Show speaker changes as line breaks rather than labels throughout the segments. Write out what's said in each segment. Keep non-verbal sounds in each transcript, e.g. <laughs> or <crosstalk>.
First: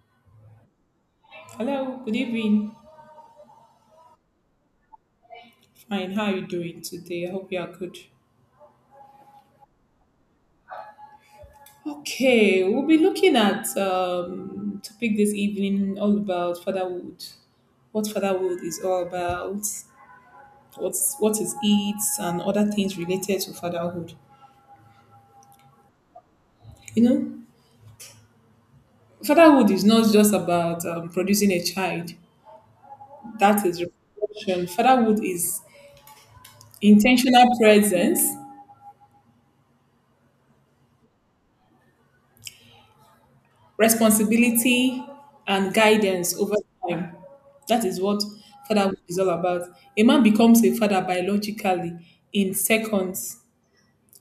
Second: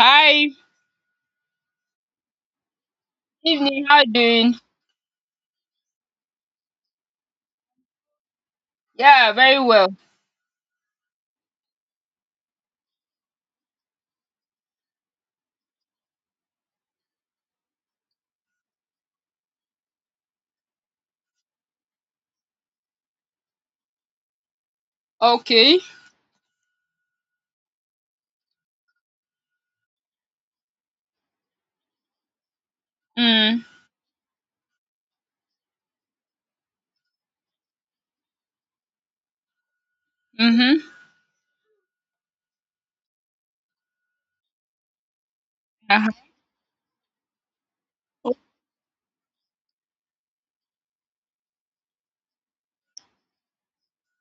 Hi.
Hello, good evening.
Evening. How you doing?
Fine, how are you doing today? I hope you are good.
Yeah, very well.
Okay, we'll be looking at topic this evening all about fatherhood. What fatherhood is all about, what is it, and other things related to fatherhood.
Okay.
You know, fatherhood is not just about producing a child. That
Mm.
is reproduction. Fatherhood is intentional presence,
Mhm.
responsibility, and
Uh-huh.
guidance over time. That is what fatherhood is all about. A man becomes a father biologically in seconds.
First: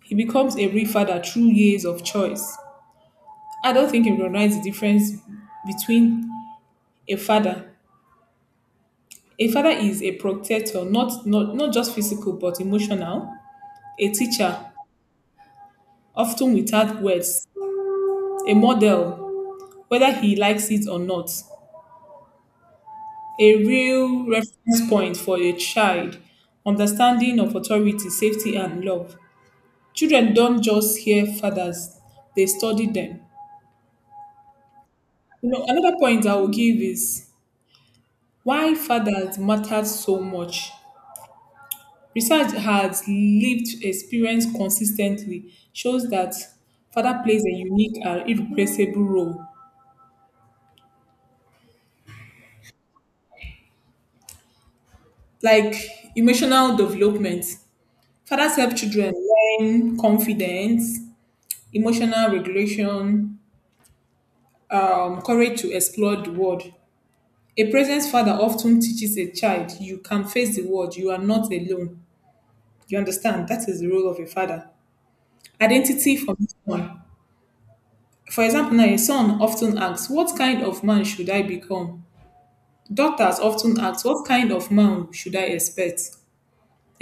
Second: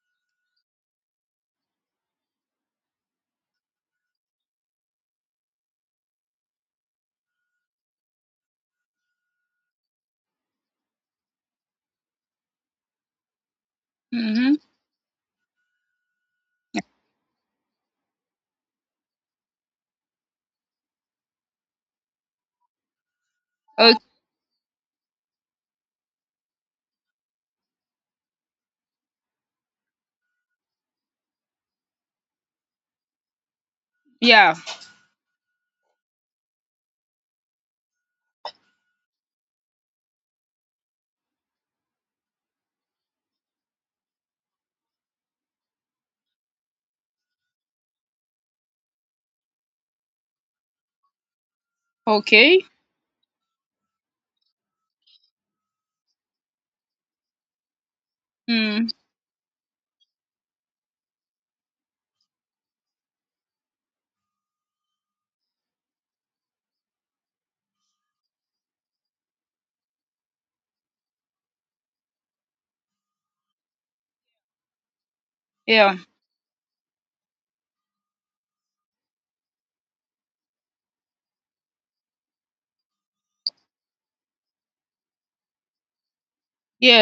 He becomes a real father through years of choice. I don't think you recognize the difference between a father. A father is a protector, not just physical, but emotional. A teacher,
Mhm.
often without words. A model, whether he likes it or not. A
Uh
real reference point for a child, understanding of authority, safety, and love. Children don't just hear fathers, they study them.
yeah.
You know, another point I will give is why fathers matter so much. Research has lived experience consistently shows that father plays a unique and irreplaceable role,
Okay.
like emotional development. Fathers help
Mm.
children learn confidence, emotional regulation, courage to explore the world. A present father often teaches a child, you can face the world, you are not alone. You understand? That is the role of a father.
Yeah.
Identity from someone. For example, now a son often asks, what kind of man should I become? Daughters often ask, what kind of man should I expect?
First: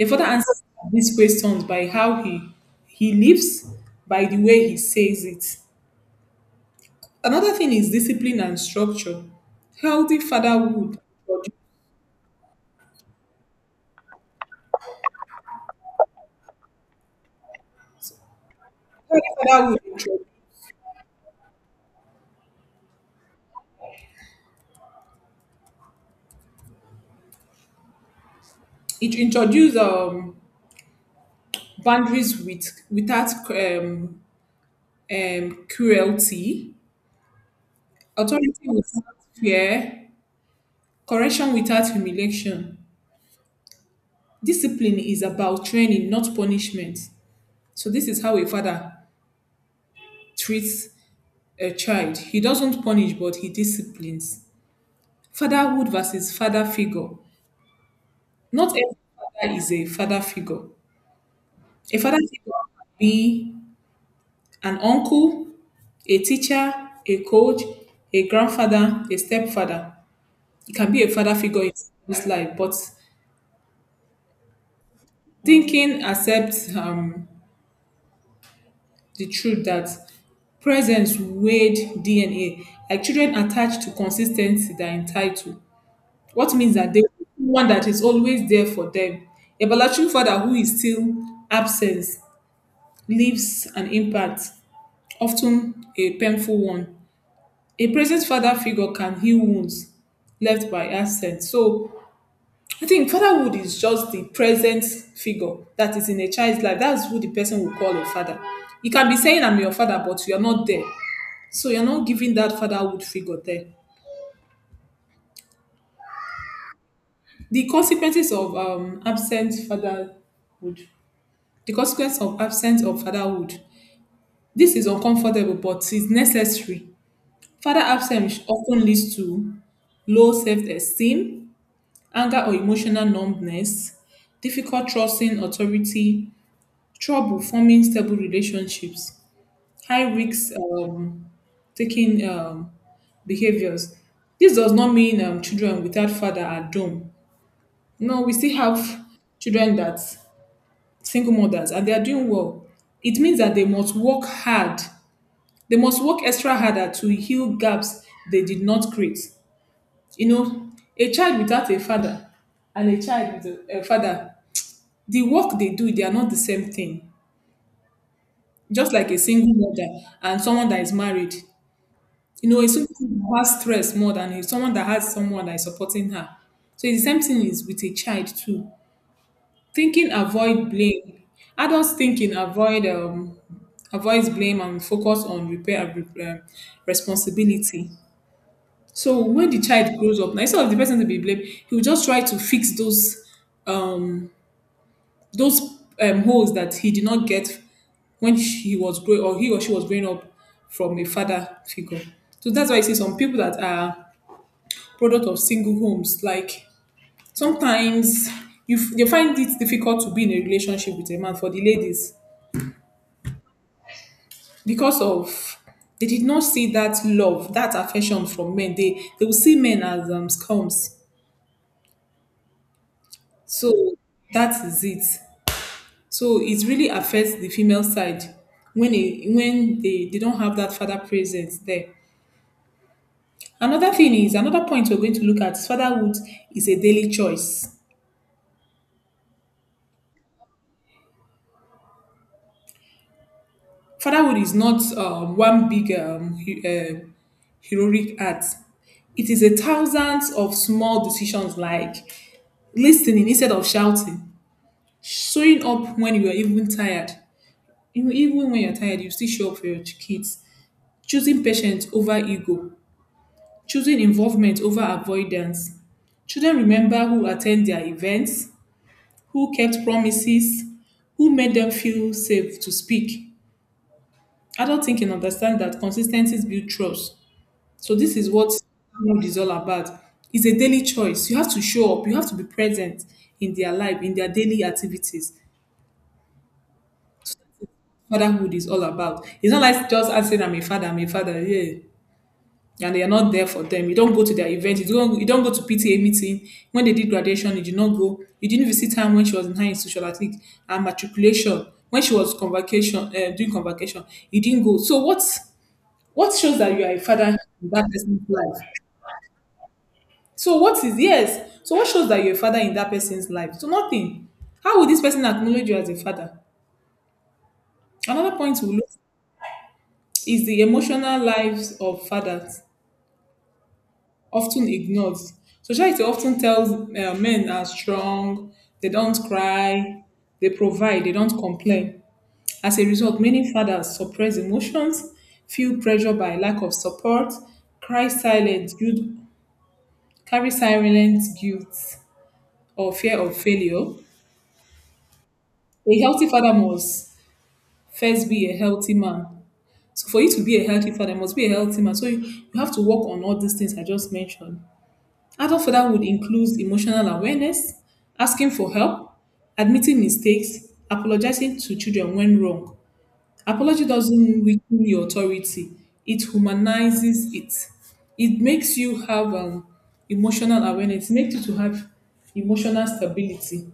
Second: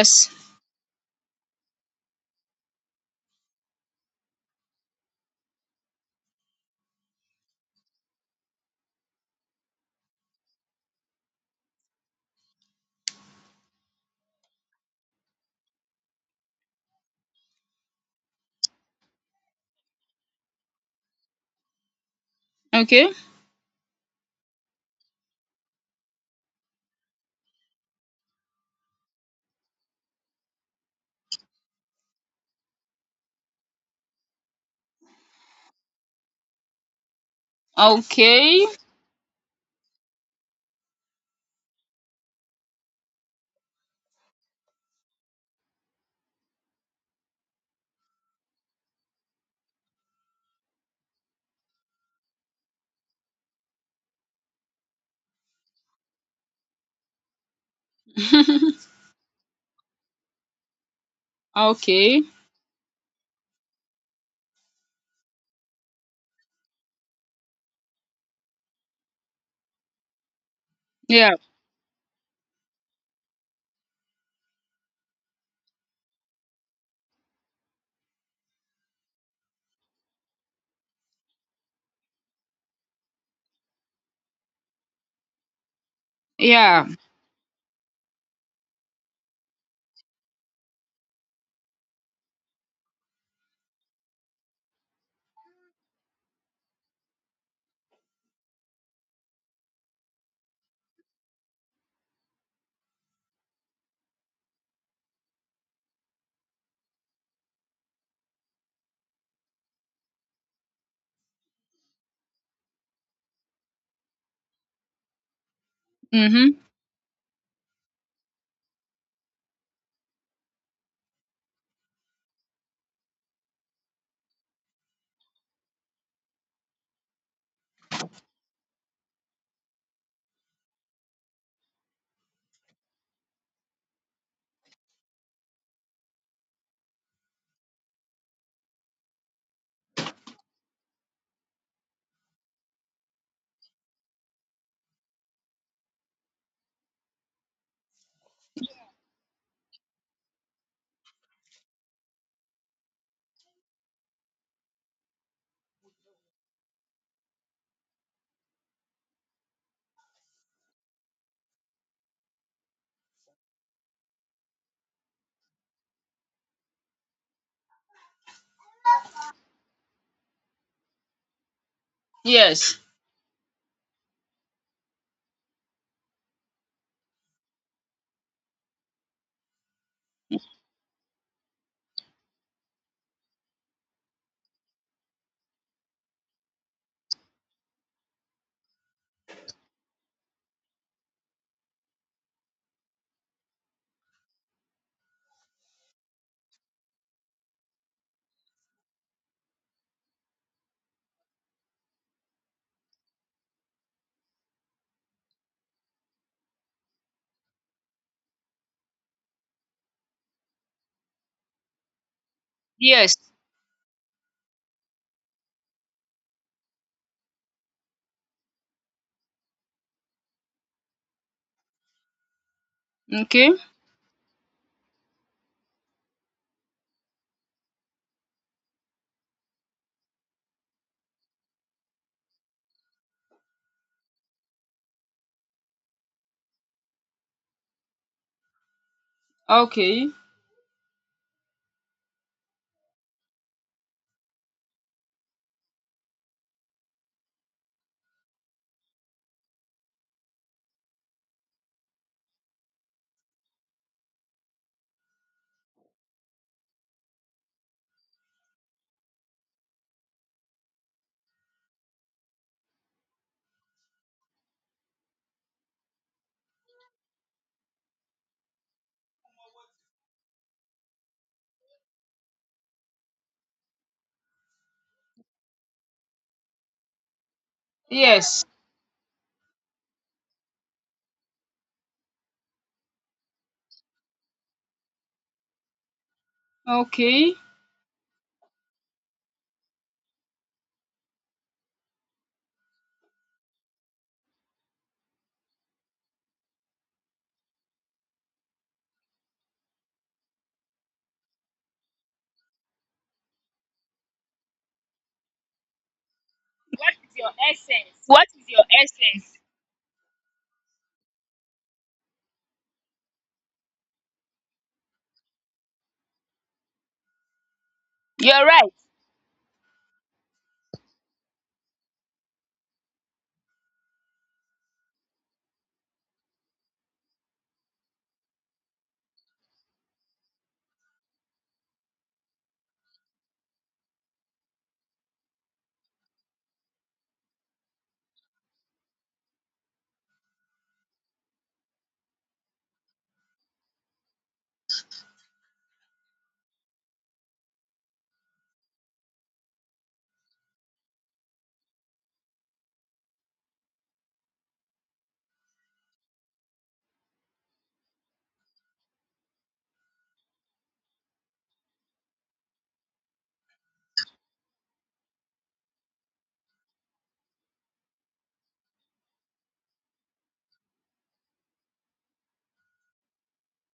A father answers these questions by how he lives, by the way he says it. Another thing is discipline and structure. Healthy fatherhood. Father would
Okay.
It introduce boundaries with without cruelty, authority
Okay.
without fear, correction without humiliation. Discipline is about training, not punishment. So this is how a father treats a child. He doesn't punish, but he disciplines. Fatherhood versus father figure. Not
<laughs>
every father is a father figure. A father
okay.
figure can be an uncle, a teacher, a coach, a grandfather, a stepfather. It can be a father
Yeah.
figure in this life, but thinking accepts the truth that presence weighed DNA, like children attached to consistency they're entitled. What means
Yeah.
that they want one that is always there for them. A biological father who is still absent leaves an impact, often a painful one. A present father figure can heal wounds left by absence. So I think fatherhood is just the present figure that is in a child's life. That's who the person will call a father. You can be saying, I'm your father, but you're not there. So you're not giving that fatherhood figure there.
Mhm.
The consequences of absent fatherhood, the consequence of absence of fatherhood. This is uncomfortable, but it's necessary. Father absence often leads to low self esteem, anger or emotional numbness, difficult trusting authority, trouble forming stable relationships, high risk, taking behaviors. This does not mean children without father are doomed. No, we still have children that single mothers and they are doing well. It means that they must work hard. They must work extra harder to heal gaps they did not create. You know, a child without a father and a child with a father, the work they do, they are not the same thing. Just like a single mother and someone that is married, you know, it's
Yes.
someone who has stress more than it's someone that has someone that is supporting her. So it's the same thing is with a child too. Thinking avoid blame. Adults thinking avoids blame and focus on repair and responsibility. So when the child grows up, now instead of the person to be blamed, he will just try to fix um those holes that he did not get when he was growing or he or she was growing up from a father figure. So that's why I see some people that are product of single homes. Like sometimes they find it difficult to be in a relationship with a man for the ladies
Yes.
because of they did not see that love, that affection from men. They will see men as scums.
Okay.
So that is it. So it really affects the female side when they don't have that father presence there. Another thing is another point we're going to look at is fatherhood is a daily choice.
Okay.
Fatherhood is not one big heroic act. It is a thousands of small decisions like listening instead of shouting, showing up when you are even tired. You know, even when you're tired, you still show up for your kids. Choosing patience over ego, choosing involvement over avoidance. Children remember who attend their events, who kept promises, who made them feel safe to speak. Adult thinking understand that consistencies build trust. So this is
Yes.
what mode is all about. It's a daily choice. You have to show up. You have to be present in their life, in their daily activities.
Okay.
Fatherhood is all about. It's not like just asking, "I'm a father, I'm a father." Yeah, and you're not there for them. You don't go to their event. You don't. You don't go to PTA meeting. When they did graduation, you did not go. You didn't visit her when she was in high institutional athlete and matriculation. When she was convocation, doing convocation, you didn't go. So what? What shows that you are
What
a
is your
father in that
essence?
person's
What is
life?
your essence?
So what is yes? So what shows that you're a father in that person's life? So nothing. How will this person acknowledge you as a father? Another
You're
point
right.
we look is the emotional lives of fathers, often ignored. So society often tells men are strong, they don't cry, they provide, they don't complain. As a result, many fathers suppress emotions, feel pressure by lack of support, cry silent, guilt, carry silent guilt or fear of failure. A healthy father must first be a healthy man. So for you to be a healthy father, you must be a healthy man. So you have to work on all these things I just mentioned. Adult fatherhood includes emotional awareness, asking for help, admitting mistakes, apologizing to children when wrong. Apology doesn't weaken your authority, it humanizes it. It makes you have emotional awareness, it makes you to have emotional stability.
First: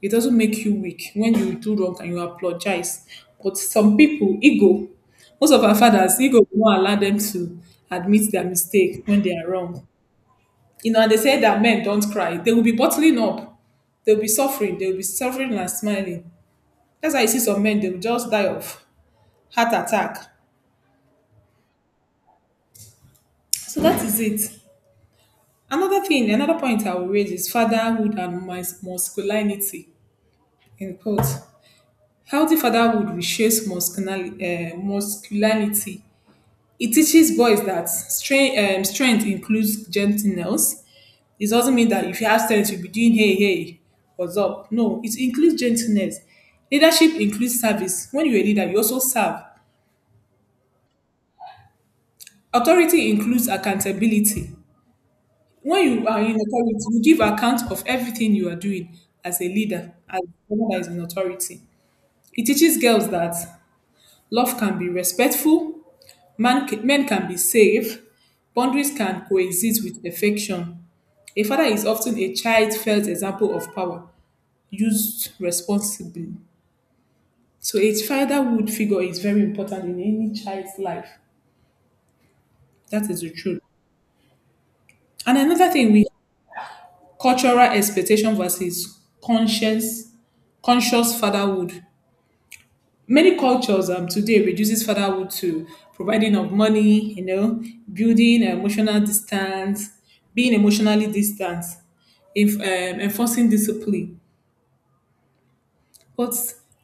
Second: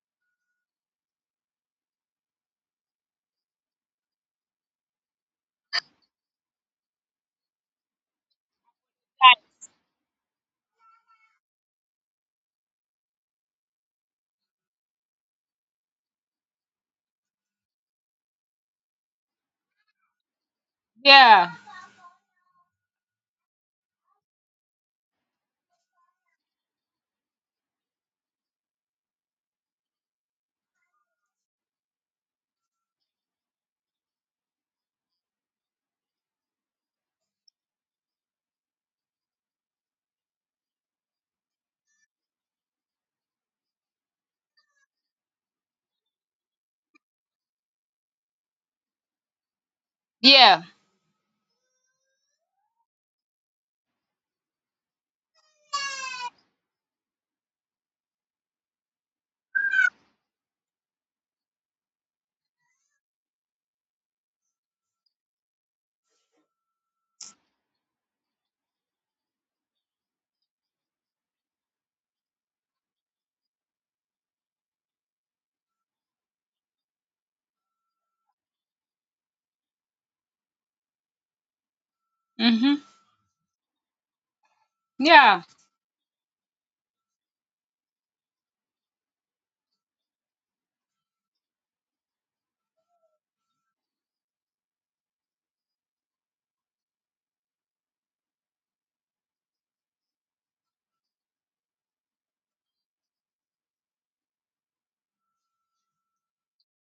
It doesn't make you weak. When you do wrong and you apologize, but some people ego. Most of our fathers ego will not allow them to admit their mistake when they are wrong. You know, and they say that men don't cry. They will be bottling up. They'll be suffering. They'll be suffering and smiling. That's why you see some men. They will just die of heart attack.
Yeah.
So that is it. Another thing, another point I will raise is fatherhood and masculinity. In quote, healthy fatherhood reshapes masculinity. It teaches boys that strength includes gentleness. It doesn't mean that if you have strength, you'll be doing hey, hey, what's up. No, it includes gentleness. Leadership includes service. When you're a leader, you also serve.
Yeah.
Authority includes accountability. When you are in authority, you give account of everything you are doing as a leader, as someone that is in authority. It teaches girls that love can be respectful, men can be safe. Boundaries can coexist with affection. A father is often a child-felt example of power used responsibly. So a fatherhood figure is very important in any child's life.
Mhm.
That is the truth. And
Yeah.
another thing we cultural expectation versus conscious fatherhood. Many cultures today reduces fatherhood to providing of money, you know, building emotional distance, being emotionally distant, if, enforcing discipline. But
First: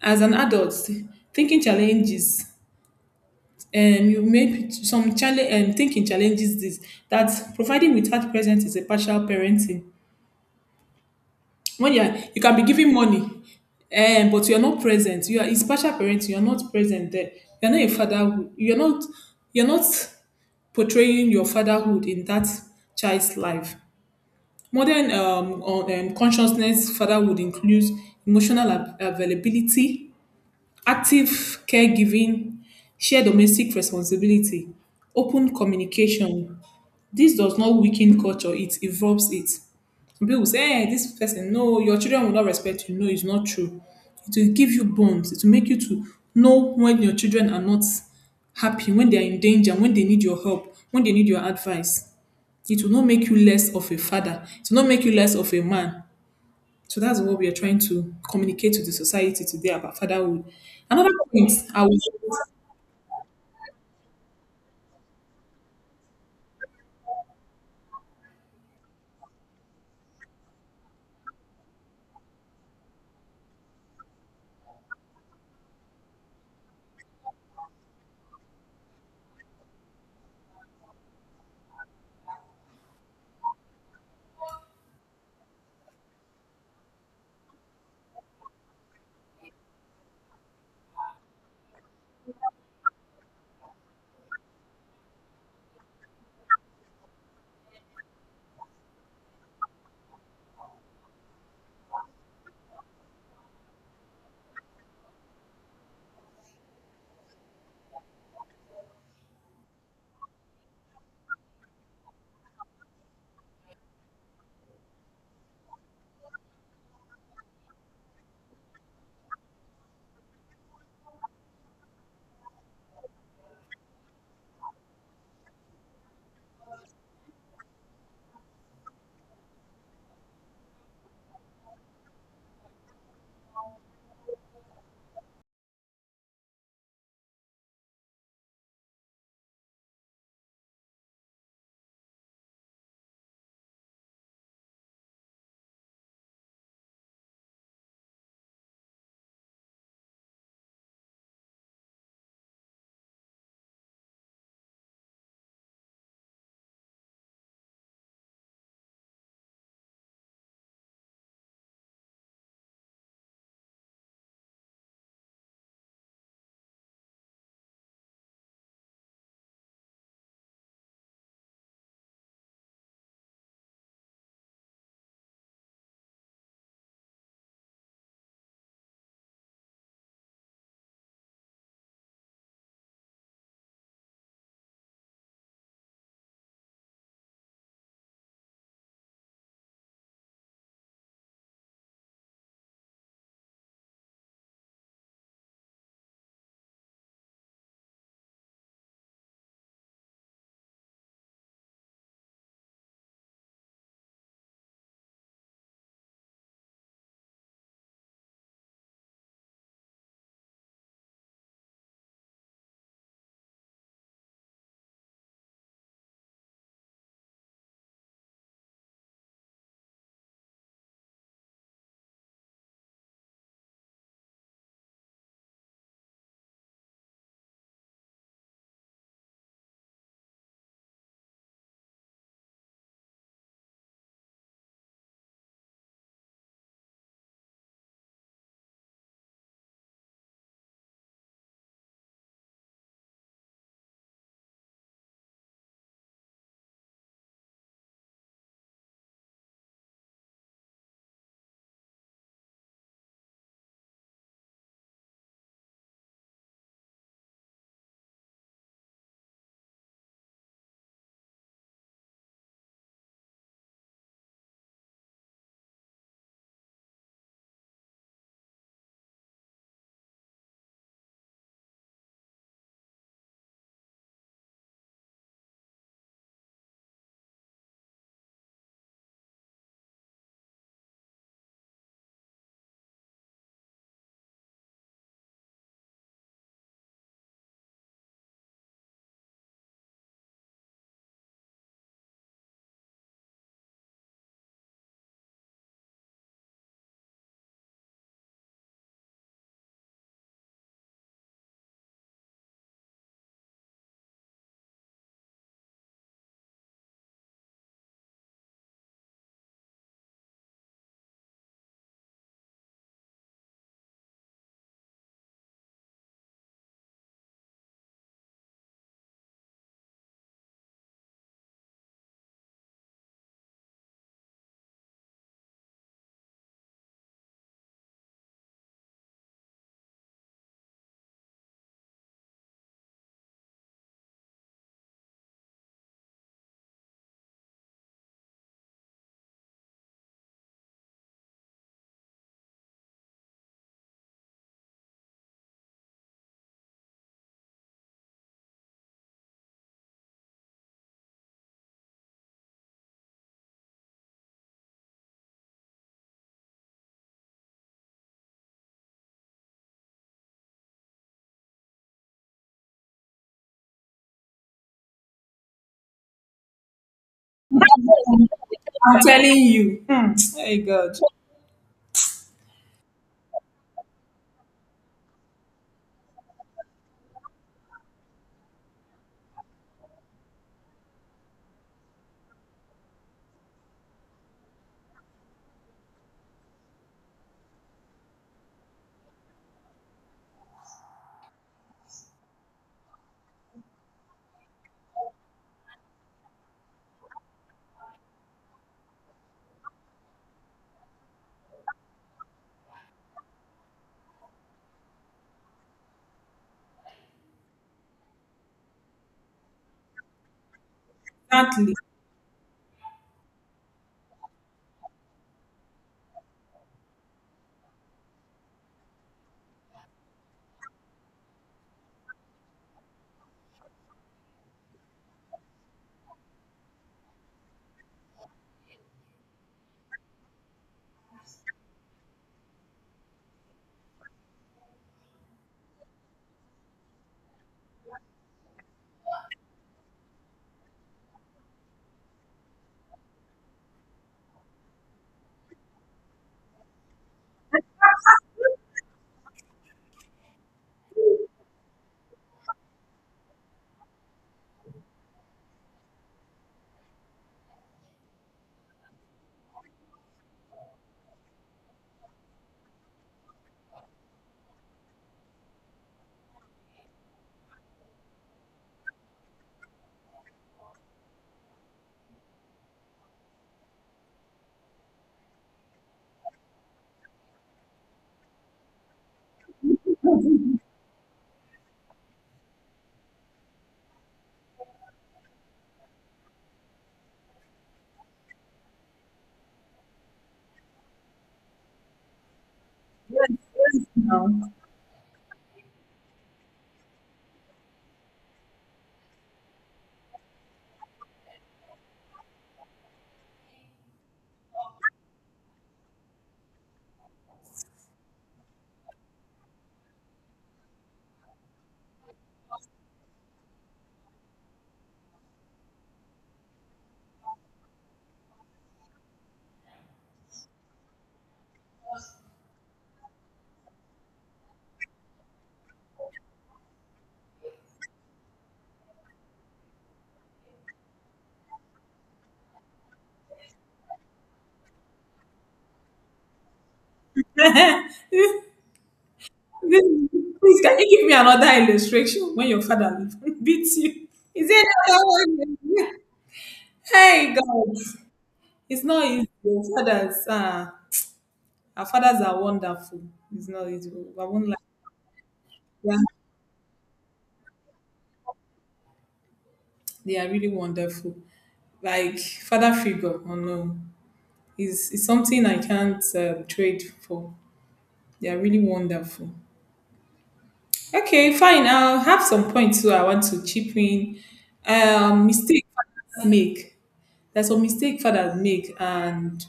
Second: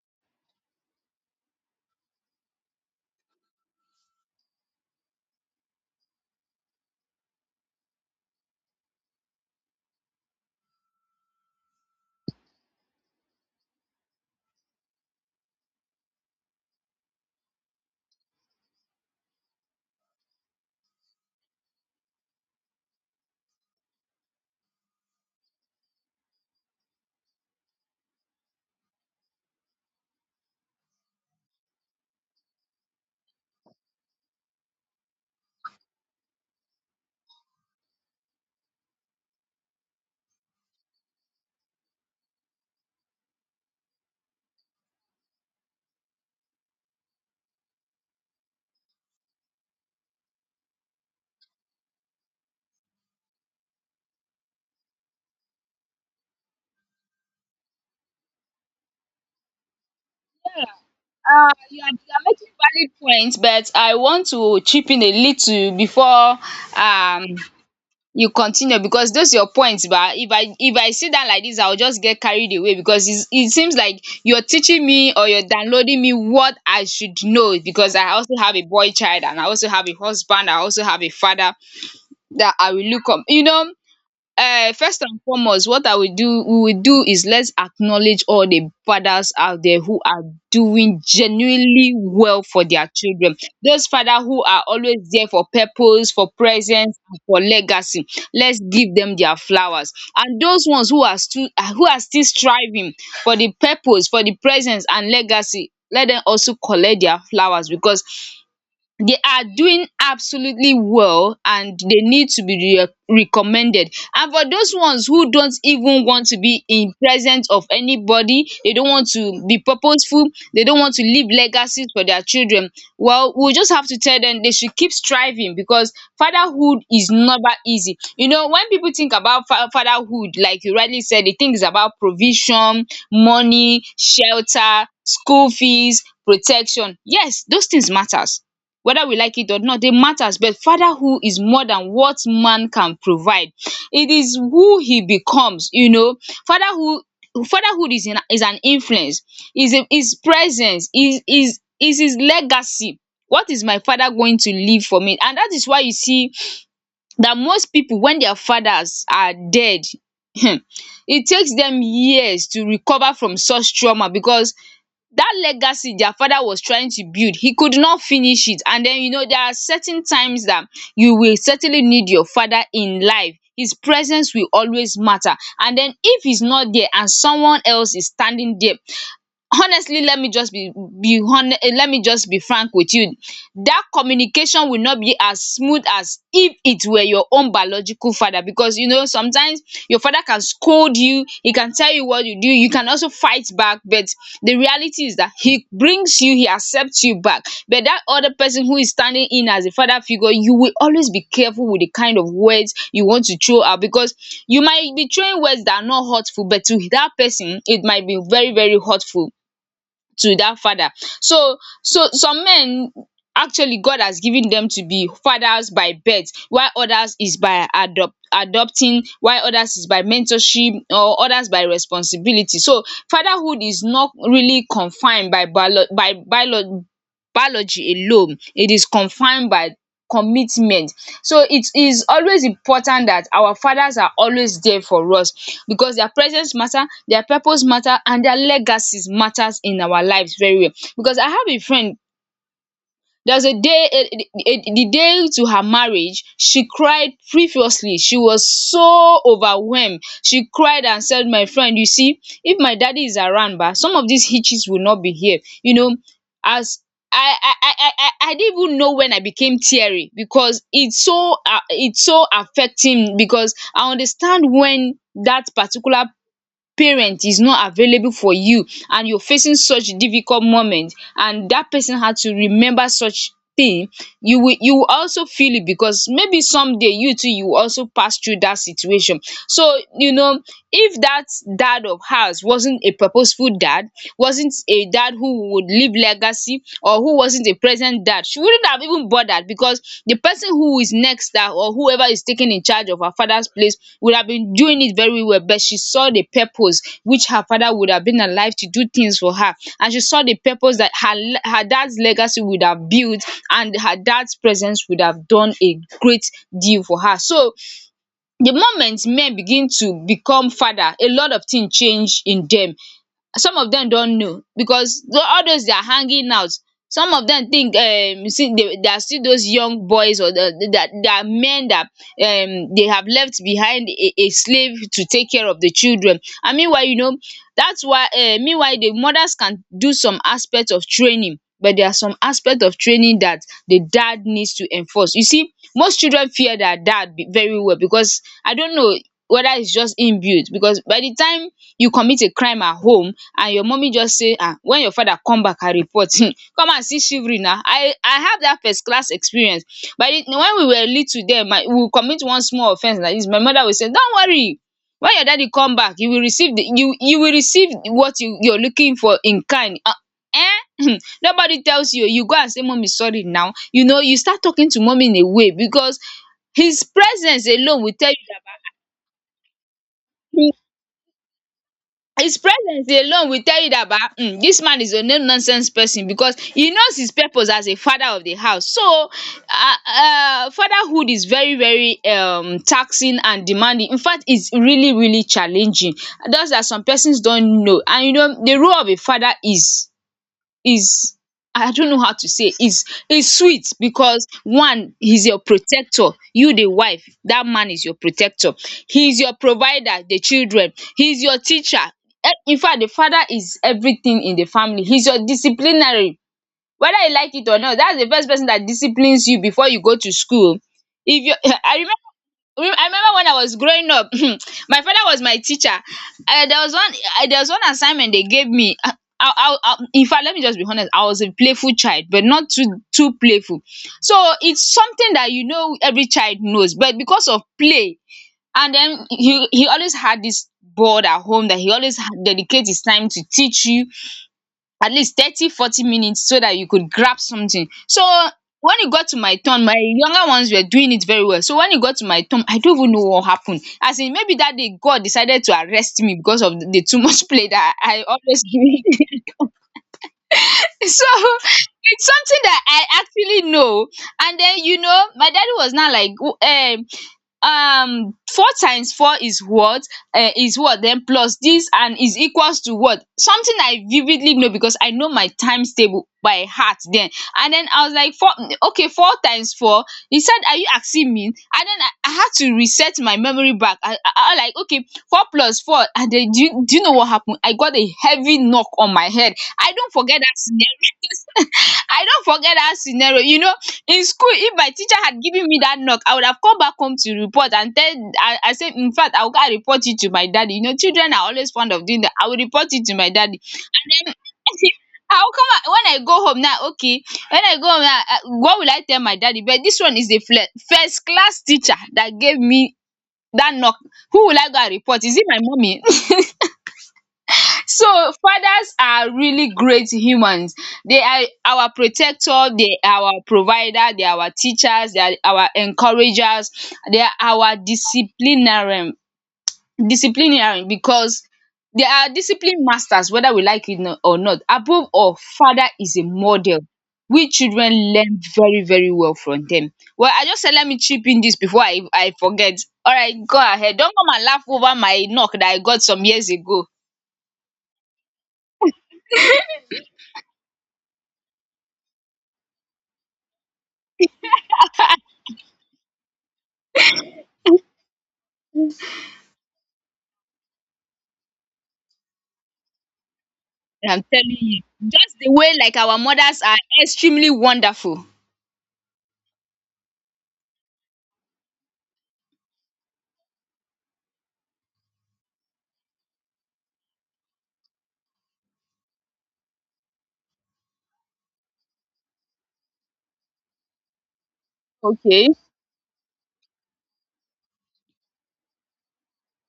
as an adult, thinking challenges, um, you may some challenge thinking challenges this that providing without present is a partial parenting. When you are, you can be giving money, but you are not present. You are it's partial parenting. You are not present there. You are not a father. You are not. You are not portraying your fatherhood in that child's life. Modern consciousness fatherhood includes emotional availability, active caregiving, shared domestic responsibility, open communication. This does not weaken culture, it evolves it. Some people say, hey, this person, no, your children will not respect you. No, it's not true. It will give you bonds, it will make you to know when your children are not happy, when they are in danger, when they need your help, when they need your advice. It will not make you less of a father. It will not make you less of a man. So that's what we are trying to communicate to the society today about fatherhood. Another point I
You are you
was
are making valid points, but I want to chip in a little before um you continue, because those your points. But if I sit down like this, I will just get carried away because it seems like you are teaching me, or you are downloading me what I should know, because I also have a boy child, and I also have a husband, I also have a father that I will look up, you know. First and foremost, what I will do, we will do, is let's acknowledge all the fathers out there who are doing genuinely well for their children. Those fathers who are always there for purpose, for presence, and for legacy. Let's give them their flowers. And those ones who are still who are still striving for the purpose, for the presence and legacy, let them also collect their flowers, because they are doing absolutely well and they need to be recommended. And for those ones who don't even want to be in presence of anybody, they don't want to be purposeful, they don't want to leave legacies for their children, well, we just have to tell them they should keep striving, because fatherhood is never easy. You know, when people think about fatherhood, like you rightly said, they think it's about provision, money, shelter, school fees, protection. Yes, those things matters, whether we like it or not, dey matters. But father who is more than what man can provide, it is who he becomes, you know. Father, who, fatherhood is in, is an influence, is a, is presence, is his legacy. What is my father going to leave for me? And that is why you see that most people, when their fathers are dead, <clears throat> it takes them years to recover from such trauma, because that legacy their father was trying to build, he could not finish it. And then, you know, there are certain times that you will certainly need your father in life. His presence will always matter. And then if he's not there and someone else is standing there, honestly, let me just be honest, let me just be frank with you, that communication will not be as smooth as if it were your own biological father. Because you know, sometimes your father can scold you, he can tell you what you do, you can also fight back, but the reality is that he brings you, he accepts you back. But that other person who is standing in as a father figure, you will always be careful with the kind of words you want to throw out, because you might be throwing words that are not hurtful, but to that person it might be very very hurtful to that father. So, so some men actually, God has given them to be fathers by birth, while others is by adopting, while others is by mentorship, or others by responsibility. So fatherhood is not really confined by bio biology alone, it is confined by commitment. So it is always important that our fathers are always there for us, because their presence matter, their purpose matter, and their legacies matters in our lives very well. Because I have a friend, there was a day, the day to her marriage she cried previously, she was so overwhelmed, she cried and said, my friend, you see, if my daddy is around ba, some of these hitches will not be here, you know. As I didn't even know when I became teary, because it's so affecting, because I understand when that particular parent is not available for you and you're facing such difficult moment, and that person had to remember such thing, you will, you will also feel it, because maybe someday you too, you will also pass through that situation. So you know, if that dad of ours wasn't a purposeful dad, wasn't a dad who would leave legacy, or who wasn't a present dad, she wouldn't have even bothered, because the person who is next that, or whoever is taking in charge of her father's place, would have been doing it very well. But she saw the purpose which her father would have been alive to do things for her, and she saw the purpose that her dad's legacy would have built, and her dad's presence would have done a great deal for her. So the moment men begin to become father, a lot of things change in them. Some of them don't know, because all those they are hanging out, some of them think, you see, they are still those young boys, or that they are men that they have left behind a slave to take care of the children. And meanwhile you know, that's why, meanwhile the mothers can do some aspect of training, but there are some aspect of training that the dad needs to enforce. You see, most children fear their dad very well, because I don't know whether it's just inbuilt, because by the time you commit a crime at home and your mommy just say, "Ah, when your father come back and report," <laughs> come and see shivering now. I have that first class experience. But the, when we were little then, my we will commit one small offence like this, my mother will say, don't worry, when your daddy come back, you will receive the you will receive what you're looking for in kind. Eh? <laughs> <clears throat> Nobody tells you, you go and say, mummy sorry now, you know, you start talking to mommy in a way, because his presence alone will tell you that,
I'm telling you. Hmm,
"Ah,
hey God.
his presence alone will tell you that ba, dis man is a no nonsense person, because he knows his purpose as a father of the house. So fatherhood is very very taxing and demanding. Infact is really really challenging. Just that some persons don't know. And you know, the role of a father is, I don't know how to say, is sweet because one, he's your protector, you the wife, that man is your protector, he's your provider, the children, he's your teacher. Eh, in fact, the father is everything in the family, he's your disciplinary, whether you like it or not, that's the first person that disciplines you before you go to school. If you, <laughs>
Exactly.
I remember, I remember when I was growing up, <clears throat> my father was my teacher. There was one, there was one assignment they gave me. In fact, let me just be honest, I was a playful child, but not too too playful. So it's something that, you know, every child knows, but because of play, and then he always had this board at home that he always had dedicate his time to teach you at least 30-40 minutes so that you could grab something. So when it got to my turn, my younger ones were doing it very well. So when it got to my turn, I don't even know what happened, as in maybe that day God decided to arrest me because of the too much <laughs> play that I always <laughs> give. <laughs> So it's something that I actually know. And then you know, my daddy was not like um four times four is what, is what then plus this and is equals to what, something I vividly know because I know my times table by heart then. And then I was like four. Okay, four times four. He said, are you asking me? And then I had to reset my memory back. I was like, okay, four plus four. And then do you know what happened? I got a heavy knock on my head. I don't forget that. I don't forget that scenario. You know, in school, if my teacher had given me that knock, I would have come back home to report and tell I and say, in fact, I will go and report it to my daddy. You know, children are always fond of doing that. I will report it to my daddy. And then
Now.
<laughs> I will come out, when I go home now. Okay, when I go home now, what will I tell my daddy? But this one is the first class teacher that gave me that knock. Who will I go and report? Is it my mommy? So fathers are really great humans. They are our protector, they are our provider, they are our teachers, they are our encouragers, they are our disciplinarian because they are discipline masters, whether we like it or not. Above all, father is a model. We children learn very very well from them. Well, I just said let me chip in this before I forget. Alright, go ahead. Don't come and laugh over my knock that I got some years ago.
<laughs> This- Please, can you give me another illustration when your father <laughs> beats you? Is there another one? Hey God. It's not easy. Our fathers are wonderful. It's not easy.
I'm
I
telling
won't
you, just the way like
lie.
our mothers are extremely wonderful.
They are really wonderful. Like father figure, oh no, is something I can't trade for. They are really wonderful. Okay, fine. I'll have some points too. I want to chip in. Um,
Okay.
mistake fathers make. There's some mistake fathers make, and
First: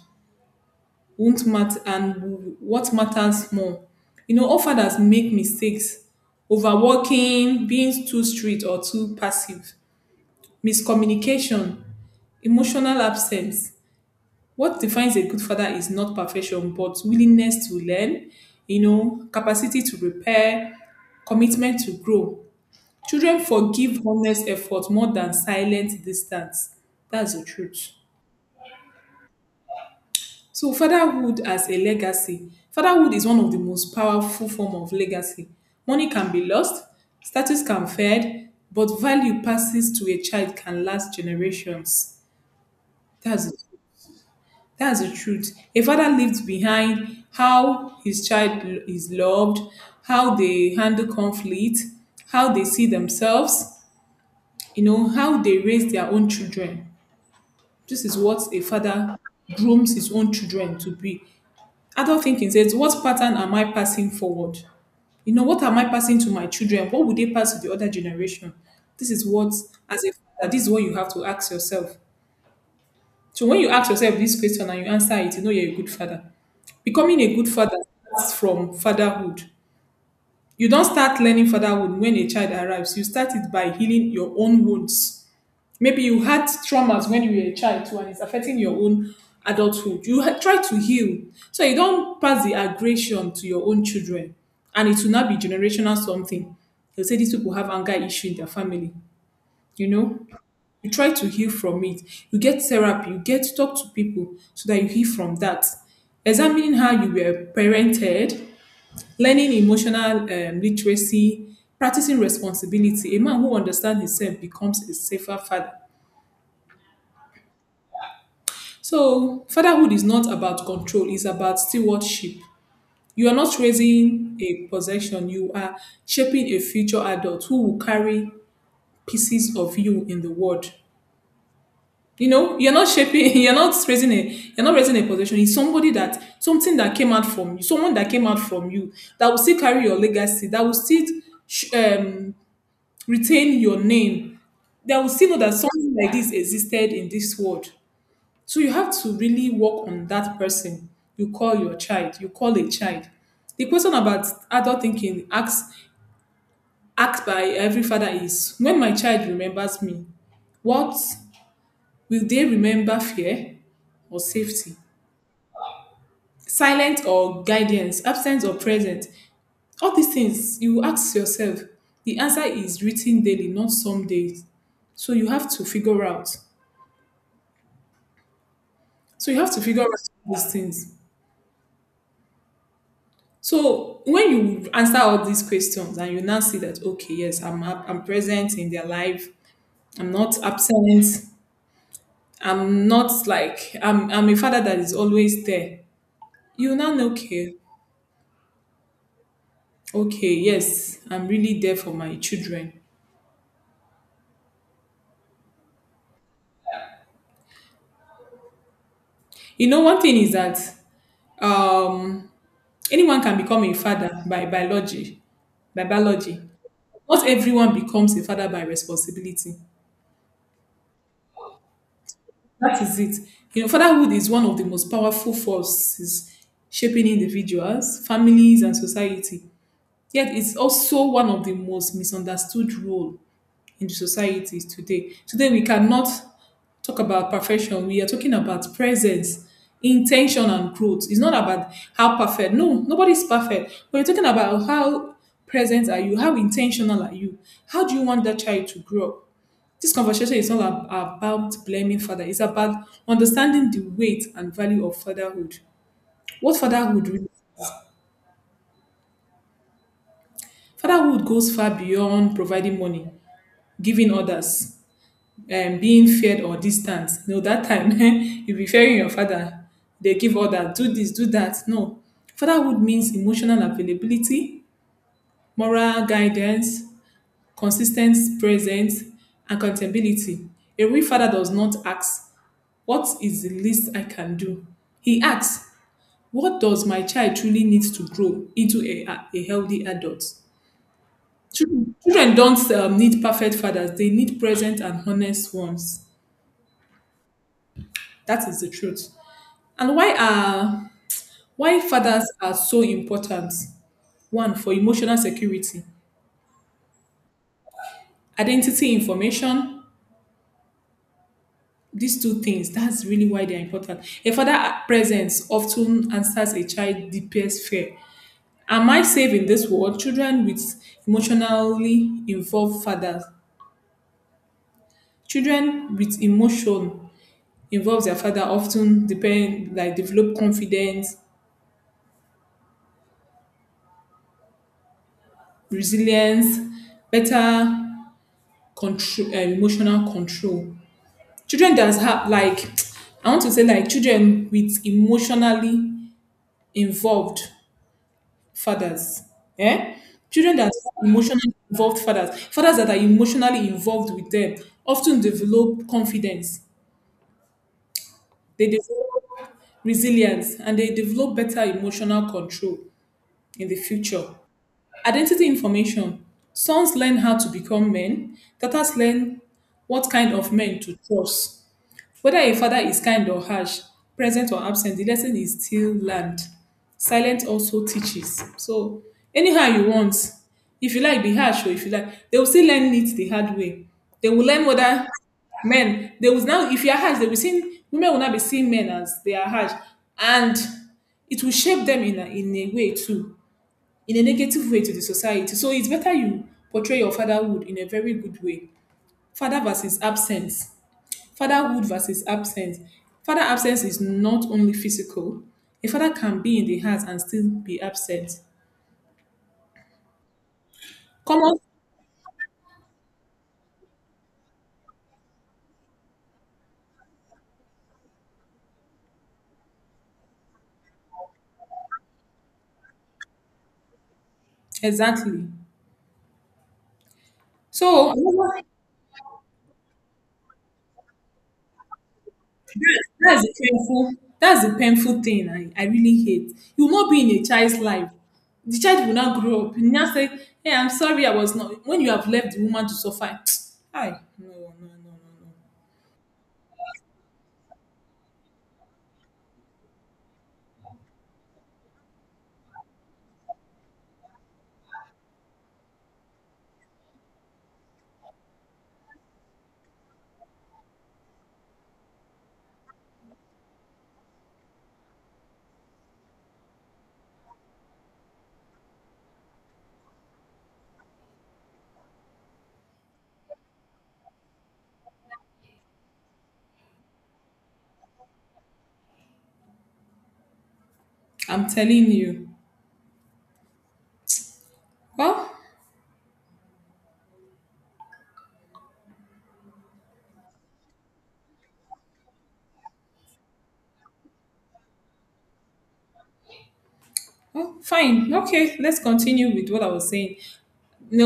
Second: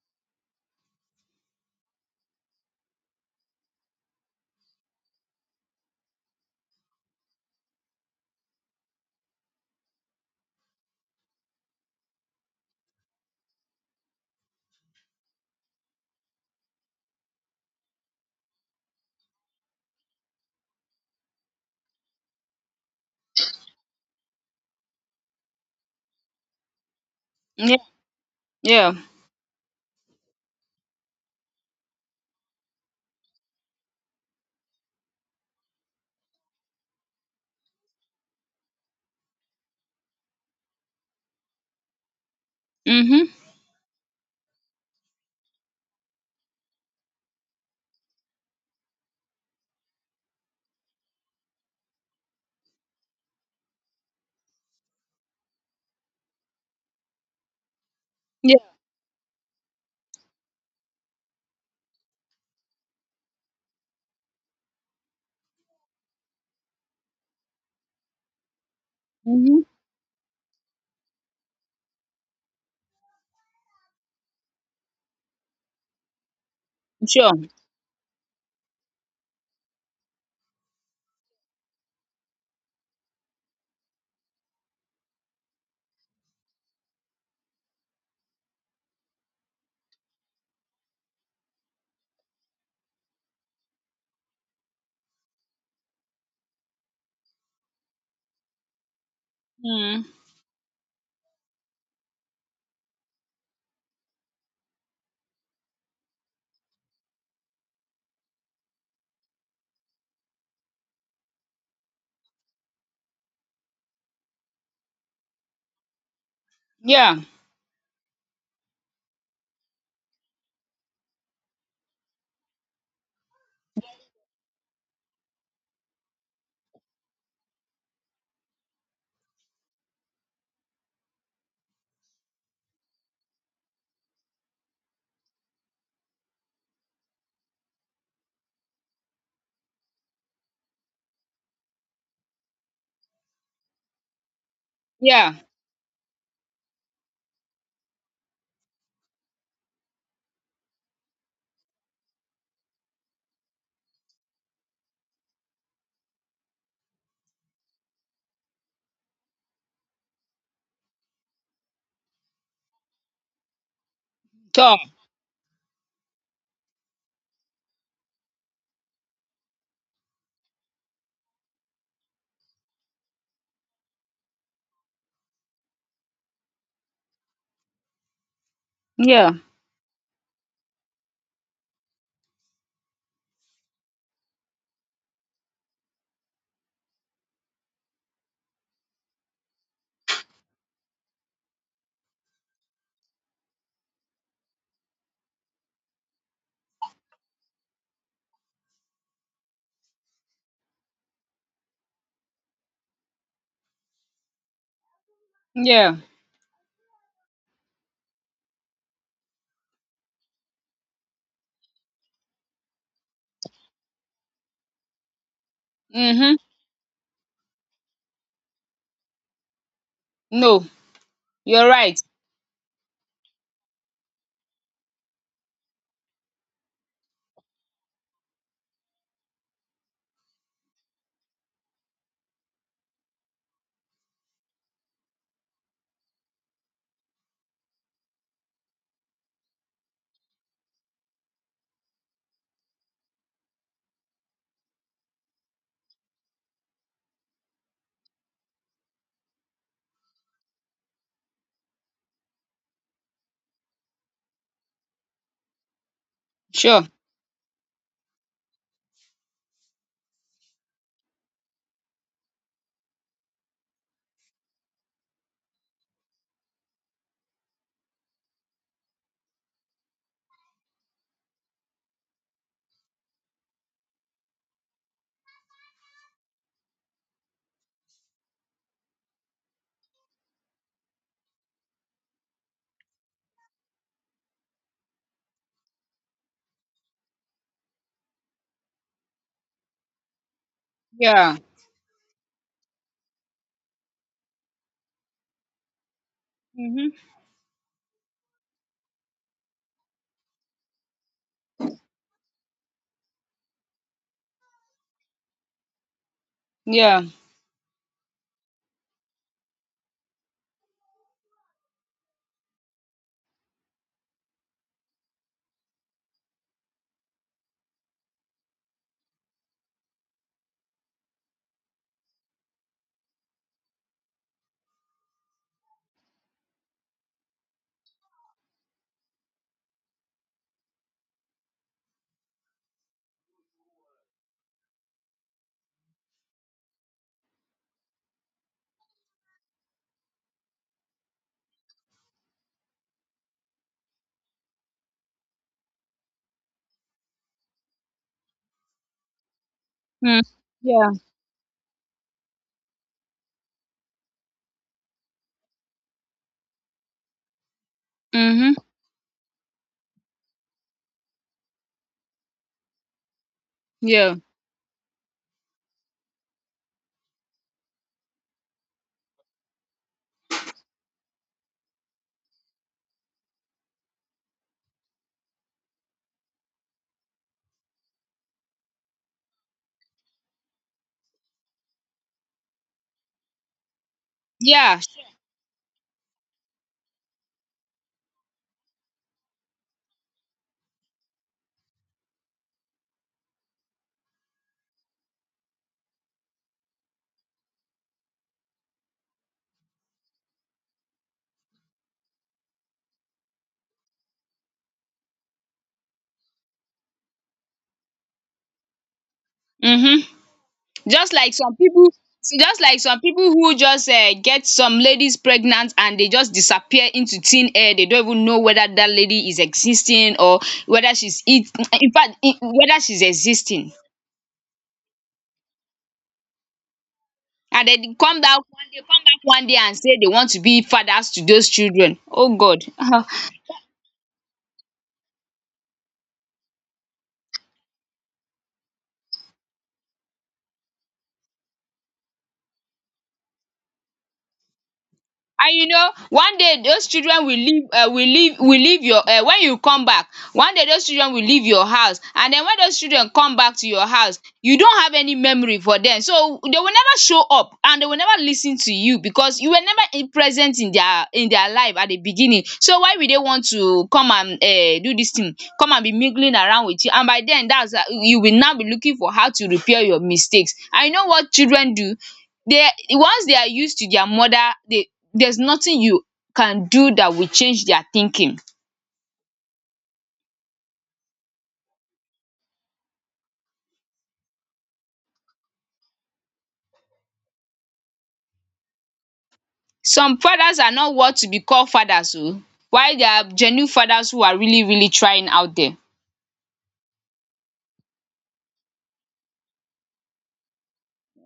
won't matter. And what matters more, all fathers make mistakes. Overworking, being too strict or too passive, miscommunication, emotional absence. What defines a good father is not perfection, but willingness to learn, capacity to repair, commitment to grow. Children forgive honest effort more than silent distance. That's the
Yeah.
truth.
Yeah.
So fatherhood as a legacy. Fatherhood is one of the most powerful form of legacy. Money can be lost, status can fade, but value passes to a child can last generations.
Mhm.
That's it. That's the truth. A father leaves behind how his child is loved, how they handle conflict, how they see themselves, how they raise their own children. This is what
Yeah.
a father grooms his own children to be. Adult thinking says, "What pattern am I passing forward? What am I passing to my children? What would they pass to the other generation?" This is what,
Mhm.
as a father, this is what you have to ask yourself. So when you ask yourself this question and you answer it, you know you're a good father. Becoming
Sure.
a good father starts from fatherhood. You don't start learning fatherhood when a child arrives. You start it by healing your own wounds. Maybe you had traumas when you were a child too, and it's affecting your own adulthood. You try to heal. So you don't pass the aggression to your own children. And it will not be generational something. They'll say these people have anger issue in their family. You
Mm.
know? You try to heal from it. You get therapy, you get to talk to people so that you heal from that, examining how you were parented, learning emotional literacy, practicing responsibility. A man who understands himself becomes a safer father.
Yeah.
So fatherhood is not about control, it's about stewardship. You are not raising a possession, you are shaping a future adult who will carry pieces of you in the world. You know, you're not shaping, <laughs> you're not raising a possession. It's somebody that something that came out from you someone that came out from you, that will still carry your legacy, that will still sh- um retain your name. They will still
Yeah.
know that something like this existed in this world. So you have to really work on that person you call your child, you call a child. The question about adult thinking asked by every father is, when my child remembers me, what will they remember, fear or safety?
Talk.
Silent or guidance, absence or present? All these things you ask yourself. The answer is written daily, not some days. So you have to figure out. So
Yeah.
you have to figure out these things. So when you answer all these questions and you now see that okay, yes, I'm present in their life. I'm not absent. I'm not like I'm a father that is always there. You now know okay, okay, yes, I'm really there for my children.
Yeah.
You know, one thing is that um anyone can become a father by biology, by
Mhm.
biology. Not everyone becomes a father by responsibility.
No, you're right.
That is it. You know, fatherhood is one of the most powerful forces shaping individuals, families, and society. Yet, it's also one of the most misunderstood role in the society today. Today, we cannot talk about perfection. We are talking about presence, intention, and growth. It's not about how perfect. No, nobody's perfect. We're talking about how present are you, how intentional are you, how do you want that child to grow up. This conversation is not about blaming father. It's about understanding the weight and value of fatherhood. What
Sure.
fatherhood really? Fatherhood goes far beyond providing money, giving others, and being feared or distant. No, that time <laughs> you be fearing your father. They give others, do this, do that. No, fatherhood means emotional availability, moral guidance, consistent presence, and accountability. A real father does not ask, "What is the least I can do?" He asks, "What does my child truly need to grow into a healthy adult?"
Yeah.
Children don't need perfect fathers, they need present and honest ones.
Mhm.
That is the truth. And why fathers are so important? One, for emotional security,
Yeah.
identity information. These two things, that's really why they're important. A father presence often answers a child's deepest fear, am I safe in this world? Children with emotionally involved fathers. Children with emotion involves their father often depend like develop confidence, resilience, better control, emotional control. Children that have like <tsk> I want to say like children with emotionally involved fathers. Eh?
Mm.
Children that
Yeah.
are emotionally involved fathers, fathers that are emotionally involved with them often develop confidence.
Mhm.
They develop resilience and they develop better emotional control in the
Yeah.
future. Identity information. Sons learn how to become men, daughters learn what kind of men to trust. Whether a father is kind or harsh, present or absent, the lesson is still learned. Silence also teaches. So anyhow you want, if you like be harsh or if you like, they will still learn it the hard way. They will learn
Yeah.
whether men, they will now, if you are harsh, they will see, women will not be seeing men as they are harsh. And it will shape them in a way too, in a negative way to the society. So it's better you portray your fatherhood in a very good way. father versus absence Fatherhood versus absence. Father absence is not only physical. A father can be in the house and still be absent.
Mhm. Just like some
Common,
people, just like some people who just get some ladies pregnant and they just disappear into thin air, they don't even know whether that lady is existing, or whether she's it, in fact, in whether she's existing.
exactly.
And then they
So
come down one day, come back one day and say they want to be fathers to those children. Oh God. <laughs>
that's the painful. That's the painful thing I really hate. You will not be in a child's life. The child will not grow up. You now say, "Hey, I'm sorry, I was not." When you have left the woman to suffer, <tsk> hi, no, no, no, no, no.
And you know, one day those children will leave will leave will leave your when you come back, one day those children will leave your house. And then when those children come back to your house, you don't have any memory for them. So they will never show up and they will never listen to you, because you were never in present in their life at the beginning. So why will they want to come and do this thing, come and be mingling around with you? And by den dats you will now be looking for how to repair your mistakes. And you know what children do? They, once they are used to their mother, they, there's nothing you can do that will change their thinking.
I'm telling you. Well,
Some fathers are not what to be called fathers o, while there are genuine fathers who are really really trying out there.
well, fine, okay. Let's continue with what I was saying.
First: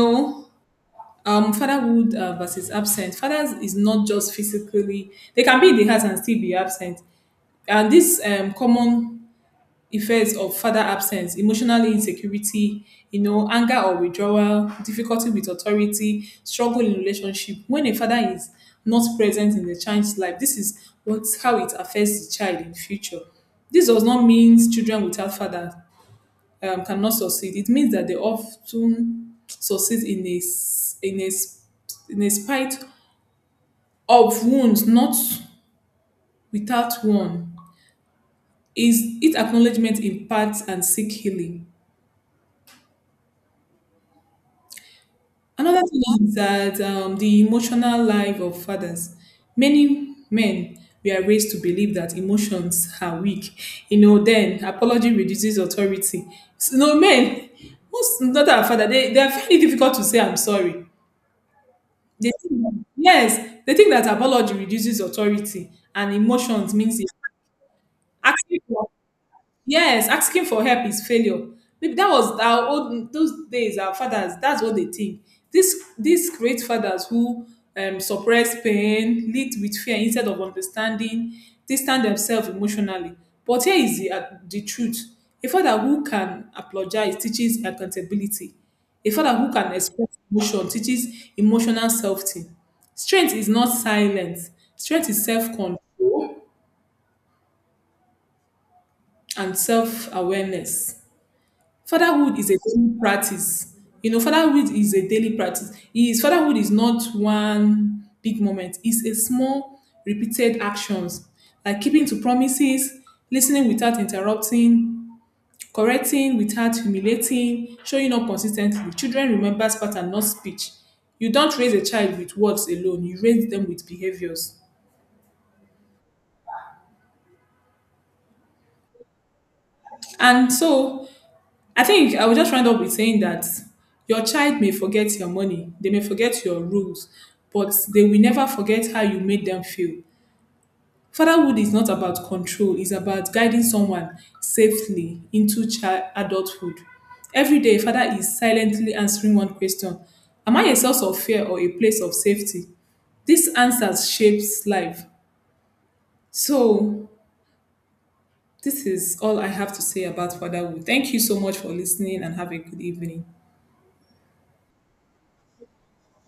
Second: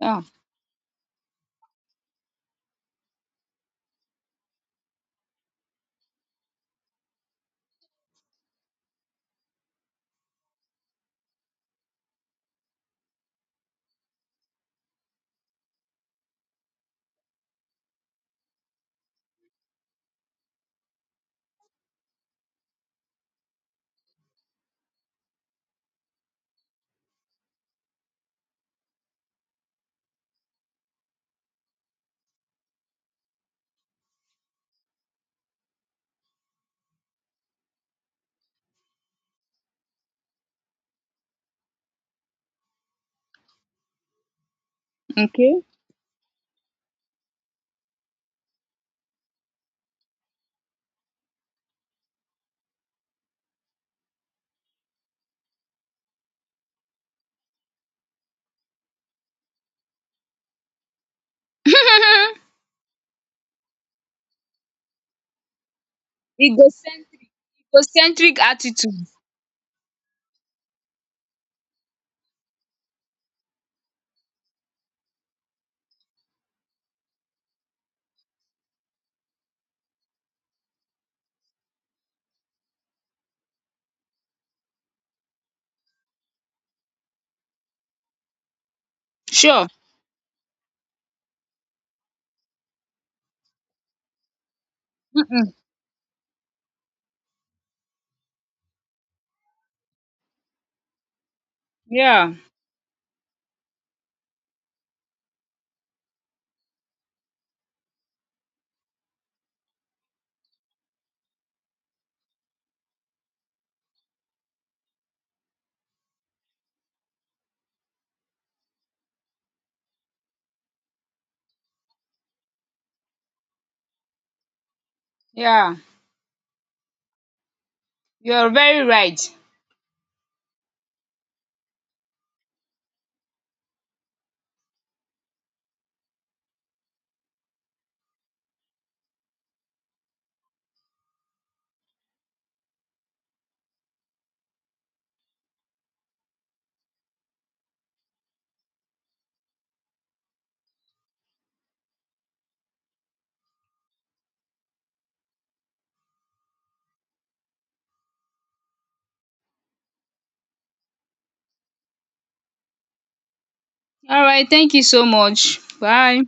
Yeah.
fatherhood versus absent fathers is not just physically, they can be in the house and still be absent. And this common effects of father absence: emotional insecurity, anger or withdrawal, difficulty with authority, struggle in relationship. When a father is not present in the child's life, this is what, how it affects the child in future. This does not mean children without fathers cannot succeed, it means that they often succeed in a spite of wounds, not without one. Is it acknowledgement impacts and seek healing?
Okay.
Another thing is that the emotional life of fathers. Many men, we are raised to believe that emotions are weak. You know, then apology reduces authority. So, no men, most not our father, they are very difficult to say I'm sorry. They
um
think that, yes, they think that apology reduces authority and emotions means it's
Egocentric, egocentric
actually,
attitude.
yes, asking for help is failure. Maybe that was our old those days. Our fathers, that's what they think. This these great fathers who suppress pain, lead with fear instead of understanding, distance themselves emotionally. But here is the truth: a father who can apologize teaches accountability. A father who
Sure.
can express emotion teaches emotional safety. Strength is not silence. Strength is self
um
control and self awareness.
yeah.
Fatherhood is a daily practice. You know, fatherhood is a daily practice. Is fatherhood is not one big moment. It's a small, repeated actions, like keeping to promises, listening without interrupting, correcting without humiliating, showing up consistently. Children remember pattern, not speech. You don't raise a child with words alone. You raise them with behaviors.
Yeah, you're very right.
And so I think I will just round up with saying that your child may forget your money, they may forget your rules, but they will never forget how you made them feel. Fatherhood is not about control, it's about guiding someone safely into child adulthood. Every day, father is silently answering one question: am I a source of fear or a place of safety? These answers shapes life. So, this is all I have to say about fatherhood. Thank you so much for listening and have a good evening.
all right thank you so much. Bye.